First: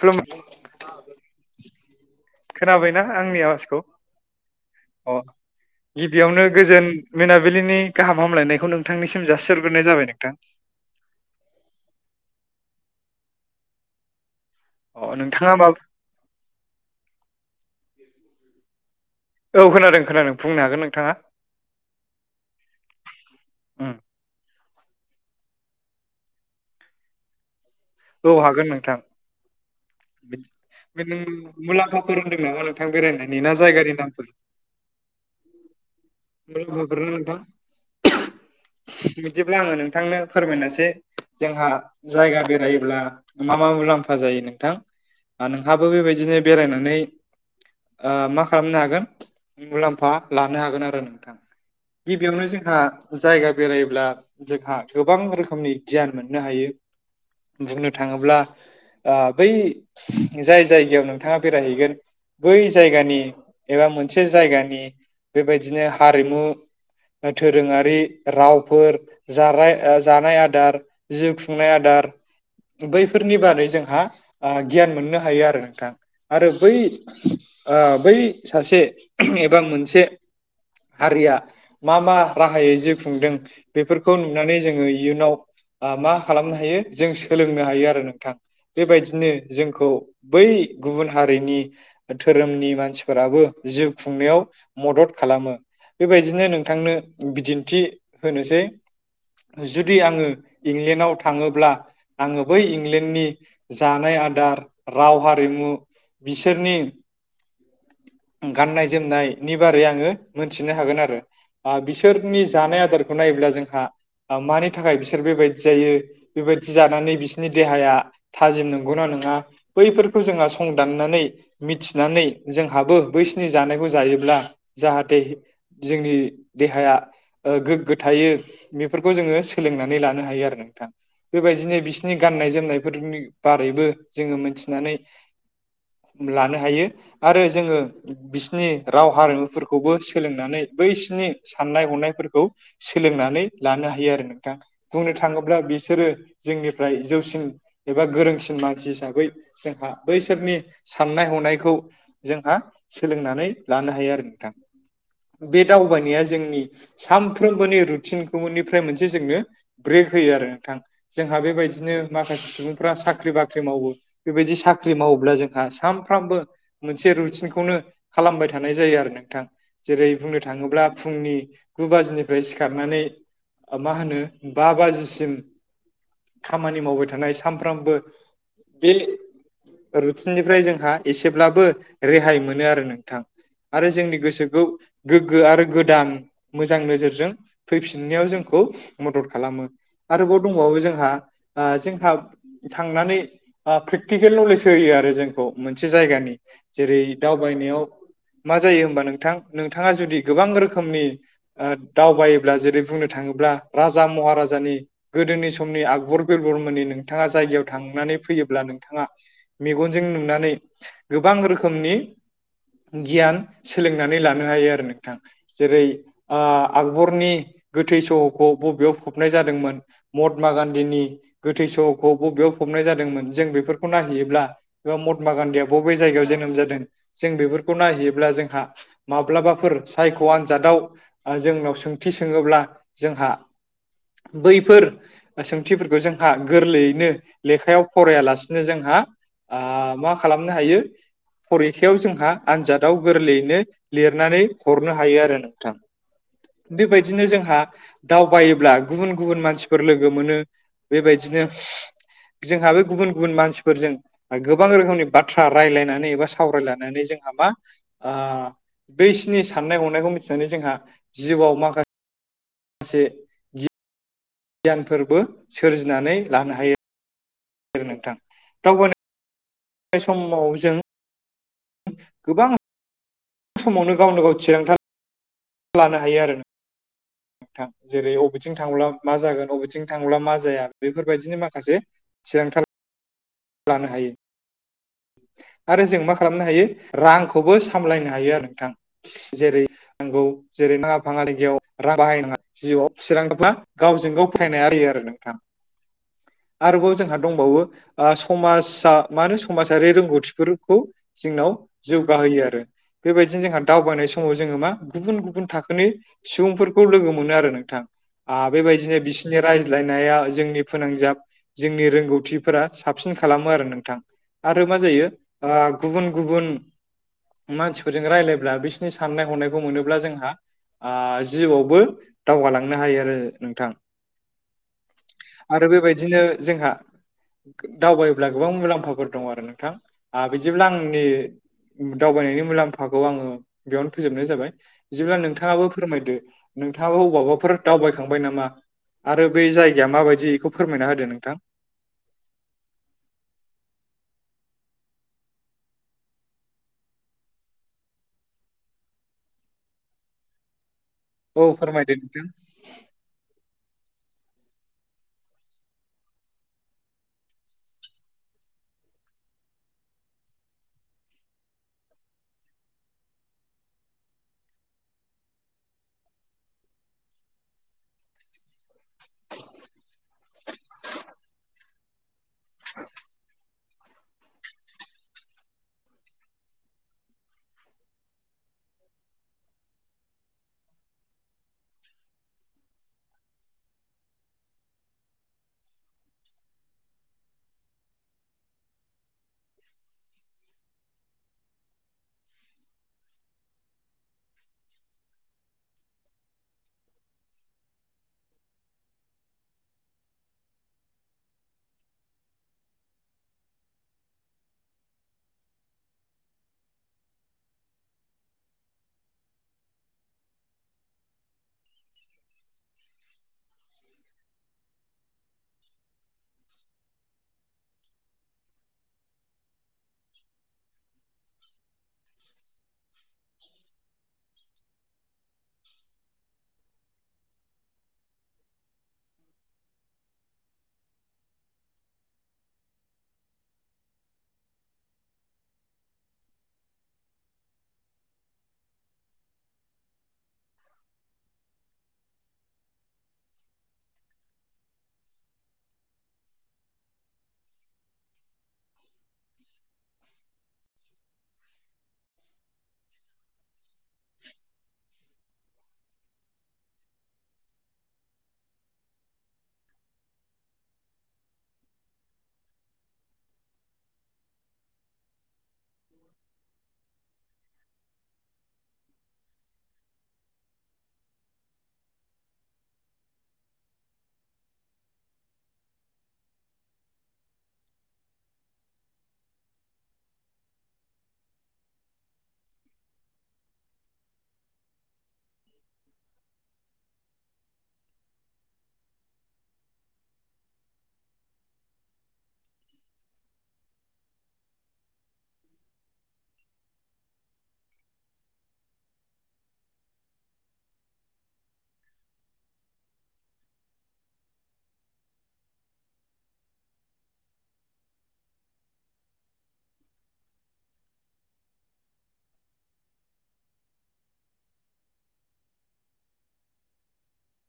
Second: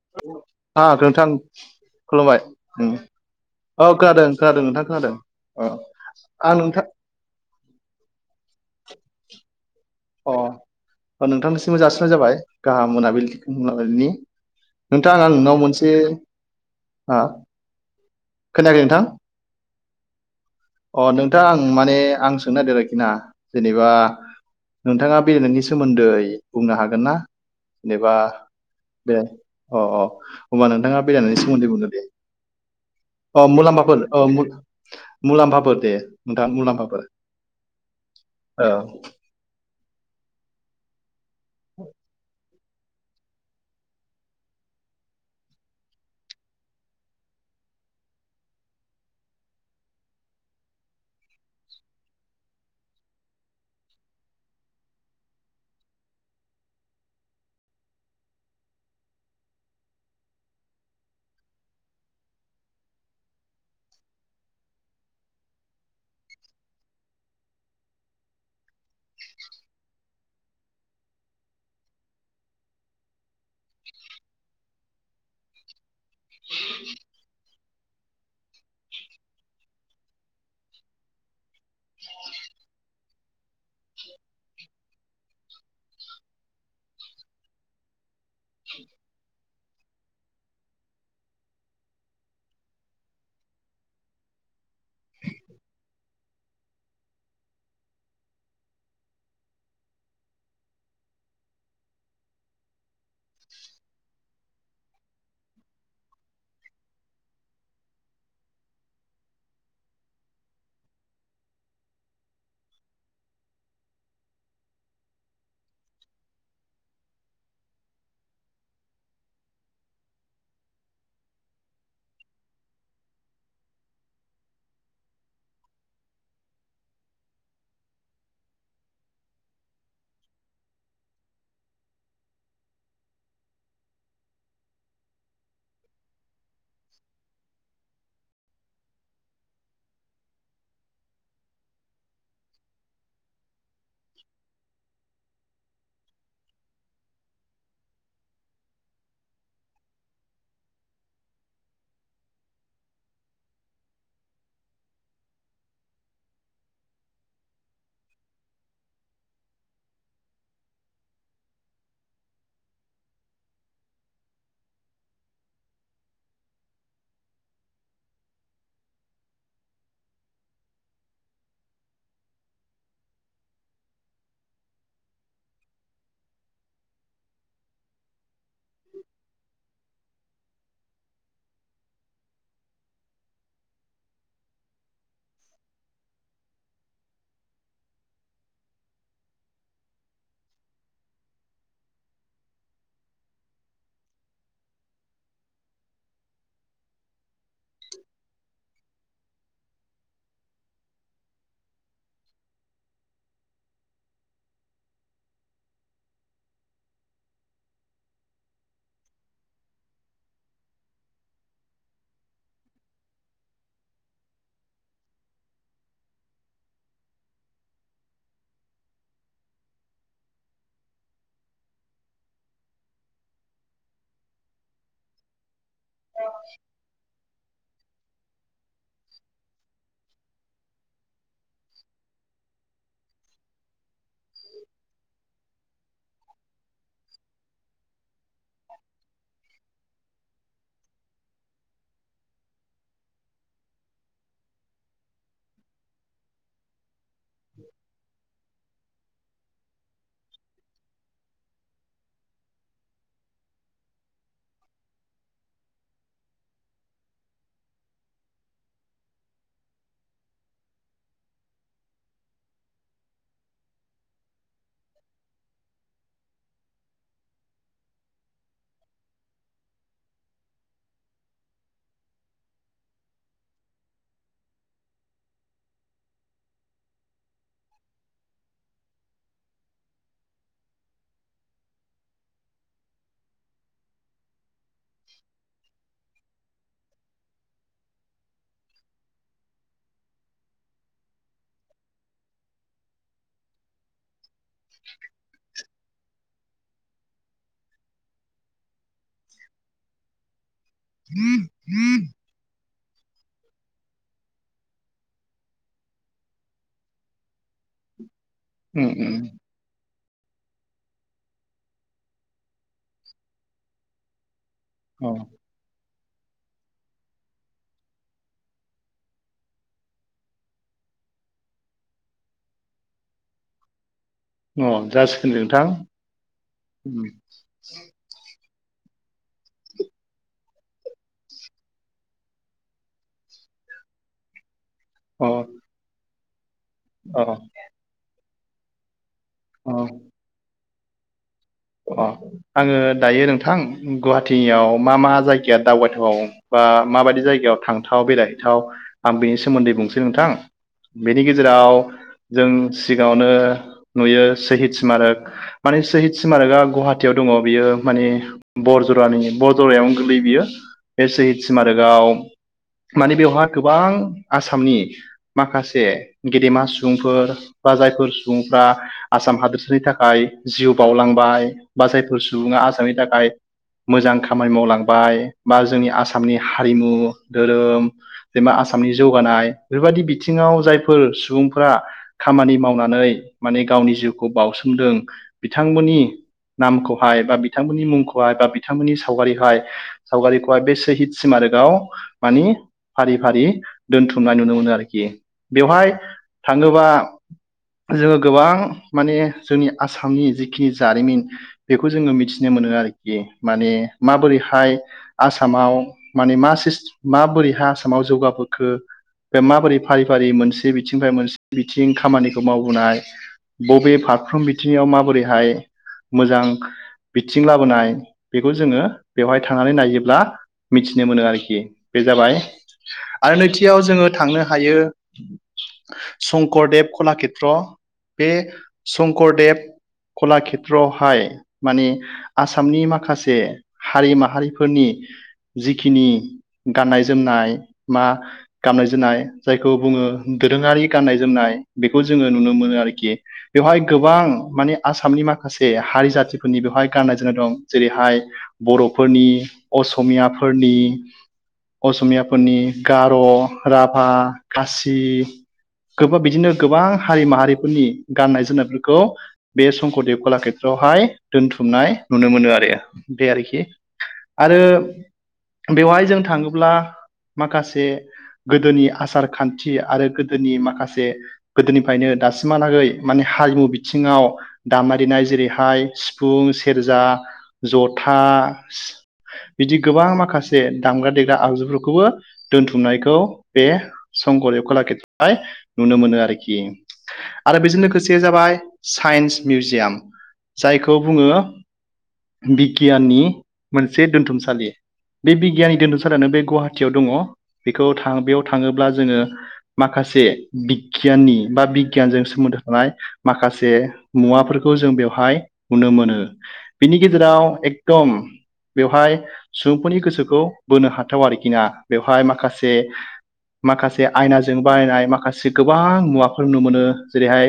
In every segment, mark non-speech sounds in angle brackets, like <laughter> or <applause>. खुलुम ओ नोंथां। खुलुमबाय उम खोनाबायना आंनि आवाजखौ औ खोनादों खोनादों नोंथां अ खोनादों। औ गिबियावनो आं नोंथां गोजोन मोनाबिलिनि गाहाम हामलायनायखौ नोंथांनिसिम जासिहरग्रोनाय जाबाय नोंथां। अ ओ नोंथांनिसिमबो जासिहनाय जाबाय गाहाम मोनाबिलि मोनाबिलिनि नोंथां अ आं नोंथाङा नोंनाव मा मोनसे हा खोनायाखै नोंथां औ खोनादों खोनादों बुंनो हागोन नोंथाङा दां आं माने आं सोंनो नागिरदों आरोखिना जेनेबा उम नोंथाङा बेरायनायनि सोमोन्दै बुंनो हागोन ना जेनेबा औ हागोन नोंथां बे अ अ होनबा नोंथाङा बे नों बेरायनि सोमोन्दै बुंदो दे मुलाम्फाफोर होनदों नामा नोंथां बेरायनायनि औ ना जायगानि मुलाम्फाफोर नामफोर औ मुलाम्फाफोर दे नोंथां मुलाम्फाफोर मुलाम्फाफोरनो नोंथां ओ बिदिब्ला आङो नोंथांनो फोरमायनोसै जोंहा जायगा बेरायो अब्ला मा मा मुलाम्फा जायो नोंथां ओ नोंहाबो बेबायदिनो बेरायनानै ओ मा खालामनो हागोन मुलाम्फा लानो हागोन आरो नोंथां। गिबियावनो जोंहा जायगा बेरायोब्ला जोंहा गोबां रोखोमनि गियान मोननो हायो। बुंनो थाङोब्ला ओ बै जाय जायगायाव नोंथाङा बेरायहैगोन बै जायगानि एबा मोनसे जायगानि बेबायदिनो हारिमु दोरोङारि रावफोर जाराय ओ जानाय आदार जि खुंनाय आदार बैफोरनि बारै जोंहा ओ गियान मोननो हायो आरो नोंथां आरो बै ओ बै सासे ओहोम एबा मोनसे हारिया मा मा राहायै जिउ खुंदों बेफोरखौ नुनानै जोङो इयुनाव ओ मा खालामनो हायो जों सो सोलोंनो हायो आरो नोंथां बेबायदिनो जोंखौ बै गुबुन हारिनि धोरोमनि मानसिफोराबो जिउ खुंनायाव मदद खालामो बेबायदिनो नोंथांनो बिदिन्थि होनोसै जुदि आङो इंलेण्डाव थाङोब्ला आङो बै इंलेण्डनि जानाय आदार राव हारिमु बिसोरनि गाननाय जोमनायनि बारै आङो मोनथिनो हागोन आरो बिसोरनि जानाय आदारखौ नायोब्ला जोंहा मानि थाखाय बिसोर बेबायदि जायो बेबायदि जानानै बिसोरनि देहाया थाजिम नंगौना नङा बैफोरखौ जोंहा संदाननानै मिथिनानै जोंहाबो बैसिनि जानायखौ जायोब्ला जाहाथे जोंनि देहाया गोग्गो थायो बेफोरखौ जोङो सोलोंनानै लानो हायो आरो नोंथां बेबायदिनो बिसोरनि गाननाय जोमनायफोरनि बारैबो जोङो मोनथिनानै लानो हायो आरो जोङो बिसिनि राव हारिमुफोरखौबो सोलोंनानै बैसिनि साननाय हनायफोरखौ सोलोंनानै लानो हायो आरो नोंथां बुंनो थाङोब्ला बिसोरो जोंनिफ्राय जौसिन एबा गोरोंसिन मानसि हिसाबै जोंहा बैसोरनि साननाय हनायखौ जोंहा सोलोंनानै लानो हायो आरो नोंथां बे दावबायनाया जोंनि सानफ्रोमबोनि रुटिनखौनिफ्राय मोनसे जोंनो ब्रेक होयो आरो नोंथां जोंहा बेबायदिनो माखासे सुबुंफ्रा साख्रि बाख्रि मावो बेबायदि साख्रि मावोब्ला जोंहा सानफ्रोमबो मोनसे रुटिनखौनो खालामबाय थानाय जायो आरो नोंथां जेरै बुंनो थाङोब्ला फुंनि गु बाजिनिफ्राय सिखारनानै मा होनो बा बाजिसिम खामानि मावबाय थानाय सानफ्रोमबो बे रुटिननिफ्राय जोंहा एसेब्लाबो रेहाय मोनो आरो नोंथां आरो जोंनि गोसोखौ गोग्गो आरो गोदान मोजां नोजोरजों फैफिननायाव जोंखौ मदद खालामो आरोबाव दंबावो जों जों जोंहा थांनानै प्रेकटिकेल नलेज होयो आरो जोंखौ मोनसे जायगानि जेरै दावबायनायाव मा जायो हनबा नोंथां नोंथाङा जुदि गोबां रोखोमनि ओ दावबायोब्ला जेरै बुंनो थाङोब्ला राजा महाराजानि गोदोनि सम समनि आकबर बेलबरमोननि नोंथाङा जायगायाव थांनानै फैयोब्ला नोंथाङा मेगनजों नुनानै गोबां रोखोमनि गियान सोलोंनानै लानो हायो आरो नोंथां जेरै आकबरनि गोथै सहखौ बबेयाव फबनाय जादोंमोन महात्मा गान्धीनि गोथै सहखौ बबेयाव फबनाय जादोंमोन जों बेफोरखौ नायहैयोब्ला एबा महात्मा गान्धीया बबे जायगायाव जोनोम जादों जों बेफोरखौ नायहैयोब्ला जोंहा माब्लाबाफोर सायख' आनजादाव जोंनाव सोंथि सोङोब्ला जोंहा बैफोर सोंथिफोरखौ जोंहा गोरलैयैनो लेखायाव फरायालासिनो जोंहा मा खालामनो हायो फरिखायाव जोंहा आनजादाव गोरलैयैनो लिरनानै हरनो हायो आरो नोंथां बेबायदिनो जोंहा दावबायोब्ला गुबुन गुबुन मानसिफोर लोगो लोगो मोनो बेबायदिनो जोंहा बे गुबुन गुबुन मानसिफोरजों गोबां रोखोमनि बाथ्रा रायलायनानै एबा सावरायलायनानै जोंहा मा बैसिनि साननाय हनायखौ मिथिनानै जोंहा जिउआव माखासे से गियानफोरबो सोरजिनानै लानो हायो नोंथां दावबाय बे समाव जों गोबां समावनो गावनो गाव थिरांथा लानो हायो आरो नों नोंथां जेरै बबेथिं थांब्ला मा जागोन बबेथिं थांब्ला मा जाया बेफोरबायदिनि माखासे थिरांथा लानो हायो। आरो जों मा खालामनो हायो रांखौबो सामलायनो हायो आरो नोंथां जेरै नांगौ जेरै नाङा फाङा जायगायाव रां बाहायनाङा जिउआव थिरांङोब्ला गावजों गाव फायनाया होयो आरो नोंथां। आरोबाव जोंहा दंबावो ओ समाजा मा होनो समाजारि रोंगौथिफोरखौ जोंनाव जौगाहोयो आरो। बेबायदिनो जोंहा दावबायनाय समाव जोङो मा गुबुन- गुबुन थाखोनि सुबुंफोरखौ लोगो मोनो आरो नोंथां। ओ उम बेबायदिनो बिसोरनि उम रायज्लायनाया जोंनि फोनांजाब जोंनि रोंगौथिफोरा साबसिन खालामो आरो नोंथां आरो मा जायो ओ गुबुन- गुबुन मानसिफोरजों रायलायब्ला बिसोरनि साननाय हनायखौ मोनोब्ला जोंहा ओ जिउआवबो दावगालांनो हायो आरो नोंथां। अ जासिगोन दे आरो नोंथां बेबायदिनो जोंहा उम दावबायोब्ला गोबां मुलाम्फाफोर दं आरो नोंथां ओ बिदिब्ला आंनि दावबायनायनि मुलाम्फाखौ आङो बेयावनो फोजोबनाय जाबाय। बिदिब्ला अ नोंथाङाबो फोरमायदो नोंथाङाबो अ अबावबाफोर दावबायखांबाय नामा आरो बे अ जायगाया माबायदि बेखौ फोरमायना होदो नोंथां। अ आङो दायो नोंथां गुवाहाटियाव मा मा जायगाया दावबायथाव बा माबायदि जायगायाव थांथाव बेरायहैथाव आं बिनि सोमोन्दै बुंनोसै नोंथां बेनि औ गेजेराव फोरमायदो नोंथां जों सिगाङावनो नुयो सोहिद स्मारक माने सोहिद स्मारकआ गुवाहाटियाव दङ बियो माने बरजरानि बरजरायावनो गोलैयो बियो बे सोहिद स्मारकआव माने बेवहाय गोबां आसामनि माखासे गेदेमा सुबुंफोर बा जायफोर सुबुंफ्रा आसाम हादोरसानि थाखाय जिउ बावलांबाय जायफोर सुबुङा आसामनि थाखाय मोजां खामानि मावलांबाय बा जोंनि आसामनि हारिमु धोरोम जेनबा आसामनि जौगानाय बेफोरबायदि बिथिङाव जायफोर सुबुंफोरा खामानि मावनानै माने गावनि जिउखौ बावसोमदों बिथांमोननि नामखौहाय बा बिथांमोननि मुंखौहाय बा बिथांमोननि सावगारिहाय सावगारिखौहाय बे सोहिद सिमारिकाव मानि फारि -फारि दोनथुमनाय नुनो मोनो आरोखि बेवहाय थाङोबा जोङो गोबां माने जोंनि आसामनि जिखिनि जारिमिन बेखौ जोङो मिथिनो मोनो आरोखि माने माबोरैहाय आसामाव माने <unintelligible> मा माबोरैहाय आसामाव जौगाबोखो बे माबोरै फारि -फारि मोनसे बिथिंनिफ्राय मोनसे बिथिं खामानिखौ मावबोनाय बबे फारफ्रोम बिथिंङाव माबोरैहाय मोजां बिथिं लाबोनाय बेखौ जोङो बेवहाय थांनानै नायोब्ला मिथिनो मोनो आरखि बे जाबाय आरो नैथियाव जोङो थांनो हायो शंकरदेब कलाषेत्र बे शंकरदेब कला खेथ्रआवहाय माने आसामनि माखासे हारि माहारिफोरनि जिखिनि गाननाय जोमनाय मा गाननाय जोमनाय जायखौ बुङो दोरोङारि गाननाय जोमनाय बेखौ जोङो नुनो मोनो आरोखि। बेवहाय गोबां माने आसामनि माखासे हारि जाथिफोरनि बेवहाय गाननाय जोमनाय दं जेरैहाय बर'फोरनि असमियाफोरनि असमियाफोरनि गार', राभा, खासि गोबां बिदिनो गोबां हारि माहारिफोरनि गाननाय जोमनायफोरखौ बे संकरदेब कलाकेत्रआवहाय दोनथुमनाय नुनो मोनो आरो बे आरोखि। आरो बेवहाय जों थाङोब्ला माखासे गोदोनि आसार खान्थि आरो गोदोनि माखासे गोदोनिफ्रायनो दासिमहालागै माने हारिमु बिथिङाव दामनाय देनाय जेरैहाय सिफुं, सेरजा, जथा बिदि गोबां माखासे दामग्रा देग्रा आगजुफोरखौबो दोनथुमनायखौ बे संकदेब कलाकेत्रआवहाय नुनो मोनो आरोखि। आरो बेजों लोगोसे जाबाय साइन्स मिउजियाम जायखौ बुङो बिगियाननि मोनसे दोनथुमसालि। बे बिगियाननि दोनथुमसालियानो बे गुवाहाटियाव दङ बेखौ थां बेयाव थाङोब्ला जोङो माखासे बिगियाननि बा बिगियानजों सोमोन्दो थानाय माखासे। मुवाफोरखौ जों बेवहाय नुनो मोनो बिनि गेजेराव एकदम बेवहाय सुबुंफोरनि गोसोखौ बोनो हाथाव आरोखि ना बेवहाय माखासे माखासे आयनाजों बानायनाय माखासे गोबां मुवाफोर नुनो मोनो जेरैहाय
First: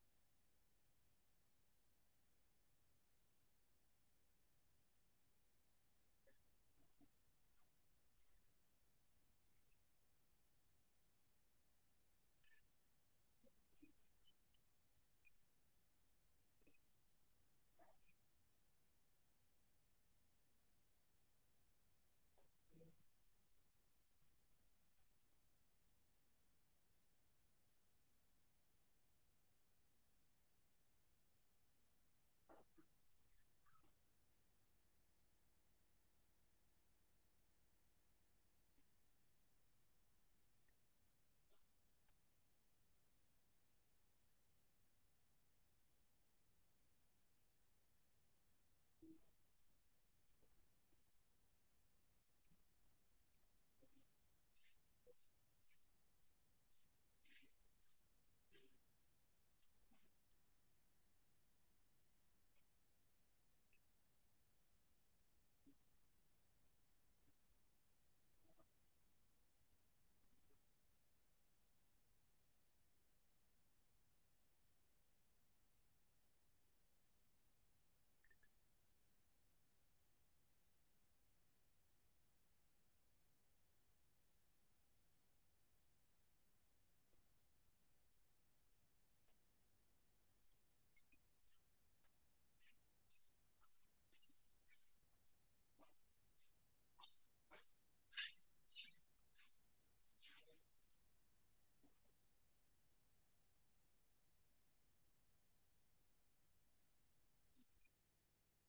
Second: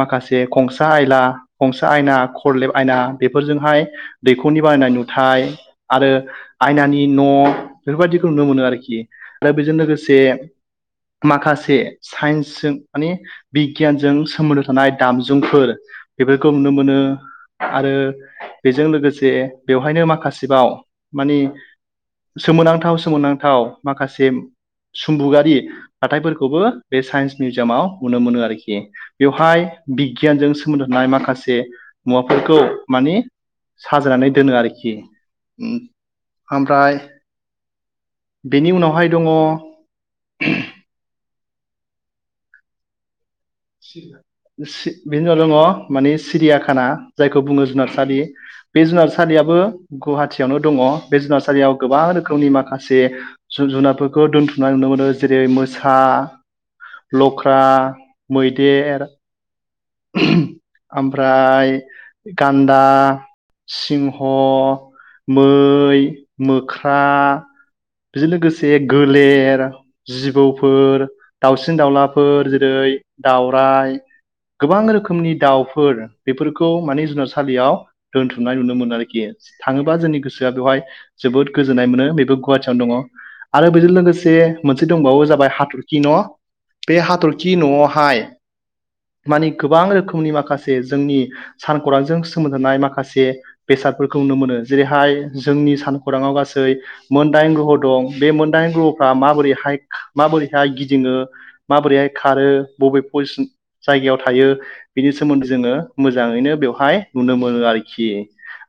माखासे खंसा आयला, खंसा आयना, खरलेब आयना बेफोरजोंहाय दैखरनि बानानाय नुथाय आरो आयनानि न' बेफोरबायदिखौ नुनो मोनो आरोखि आरो बेजों लोगोसे। माखासे साइन्सजों माने बिगियानजों सोमोन्दो थानाय दामजुफोर बेफोरखौ नुनो मोनो आरो बेजों लोगोसे बेवहायनो माखासेबाव मानि सोमोनांथाव सोमोनोनांथाव माखासे सुमबुगयारि दाथायफोरखौबो बे साइन्स मिउजियामाव नुनो मोनो आरोखि बेवहाय बिगियानजों सोमोन्दो थानाय माखासे मुवाफोरखौ मानि साजायनानै दोनो आरोखि। ओमफ्राय बेनि उनावहाय दङ। बिनि उनाव दङ माने सिरिया खाना जायखौ बुङो जुनार सालि। बे जुनार सालियाबो गुवाहाटियावनो दङ बे जुनार सालियाव गोबां रोखोमनि माखासे जुनारफोरखौ दोनथुमनाय नुनो मोनो जेरै मोसा, लख्रा मैदेर ओमफ्राय। गान्दा। सिंह, मै, मोख्रा बेजों लोगोसे गोलेर जिबौफोर दाउसिन दाउलाफोर जेरै दाउराय गोबां रोखोमनि दाउफोर बेफोरखौ माने जुनार सालियाव दोनथुमनाय नुनो मोनो आरोखि थाङोबा जोंनि गोसोआ बेवहाय जोबोद गोजोननाय मोनो बेबो गुवाहाटियावनो दङ। आरो बेजों लोगोसे मोनसे दंबावो जाबाय हाथरखि न' बे हाथरखि न'आव मानि गोबां रोखोमनि माखासे जोंनि सानखौरांजों सोमोन्दो थानाय माखासे बेसादफोरखौ नुनो मोनो जेरैहाय जोंनि सानखौराङाव गासै मोनदाइन ग्रह' दं बे मोनदाइन ग्रह'फ्रा माबोरैहाय माबोरैहाय गिदिङो माबोरैहाय खारो बबे पजिसन जायगायाव थायो बिनि सोमोन्दै जोङो मोजाङैनो बेवहाय नुनो मोनो आरोखि।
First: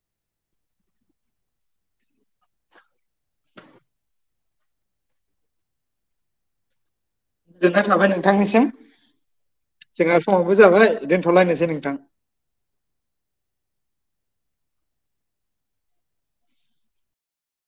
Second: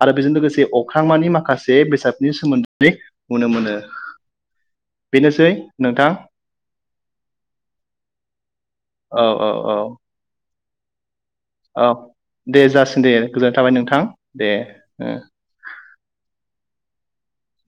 आरो बेजों लोगोसे अख्रांमानि माखासे बेसादनि सोमोन्दै नुनो मोनो। बेनोसै नोंथां गोजोननाय थाबाय नोंथांनिसिम औ औ औ जोंहा समावबो जाबाय दोन्थ'लायनोसै औ नोंथां दे जासिगोन दे गोजोनथाबाय नोंथां दे।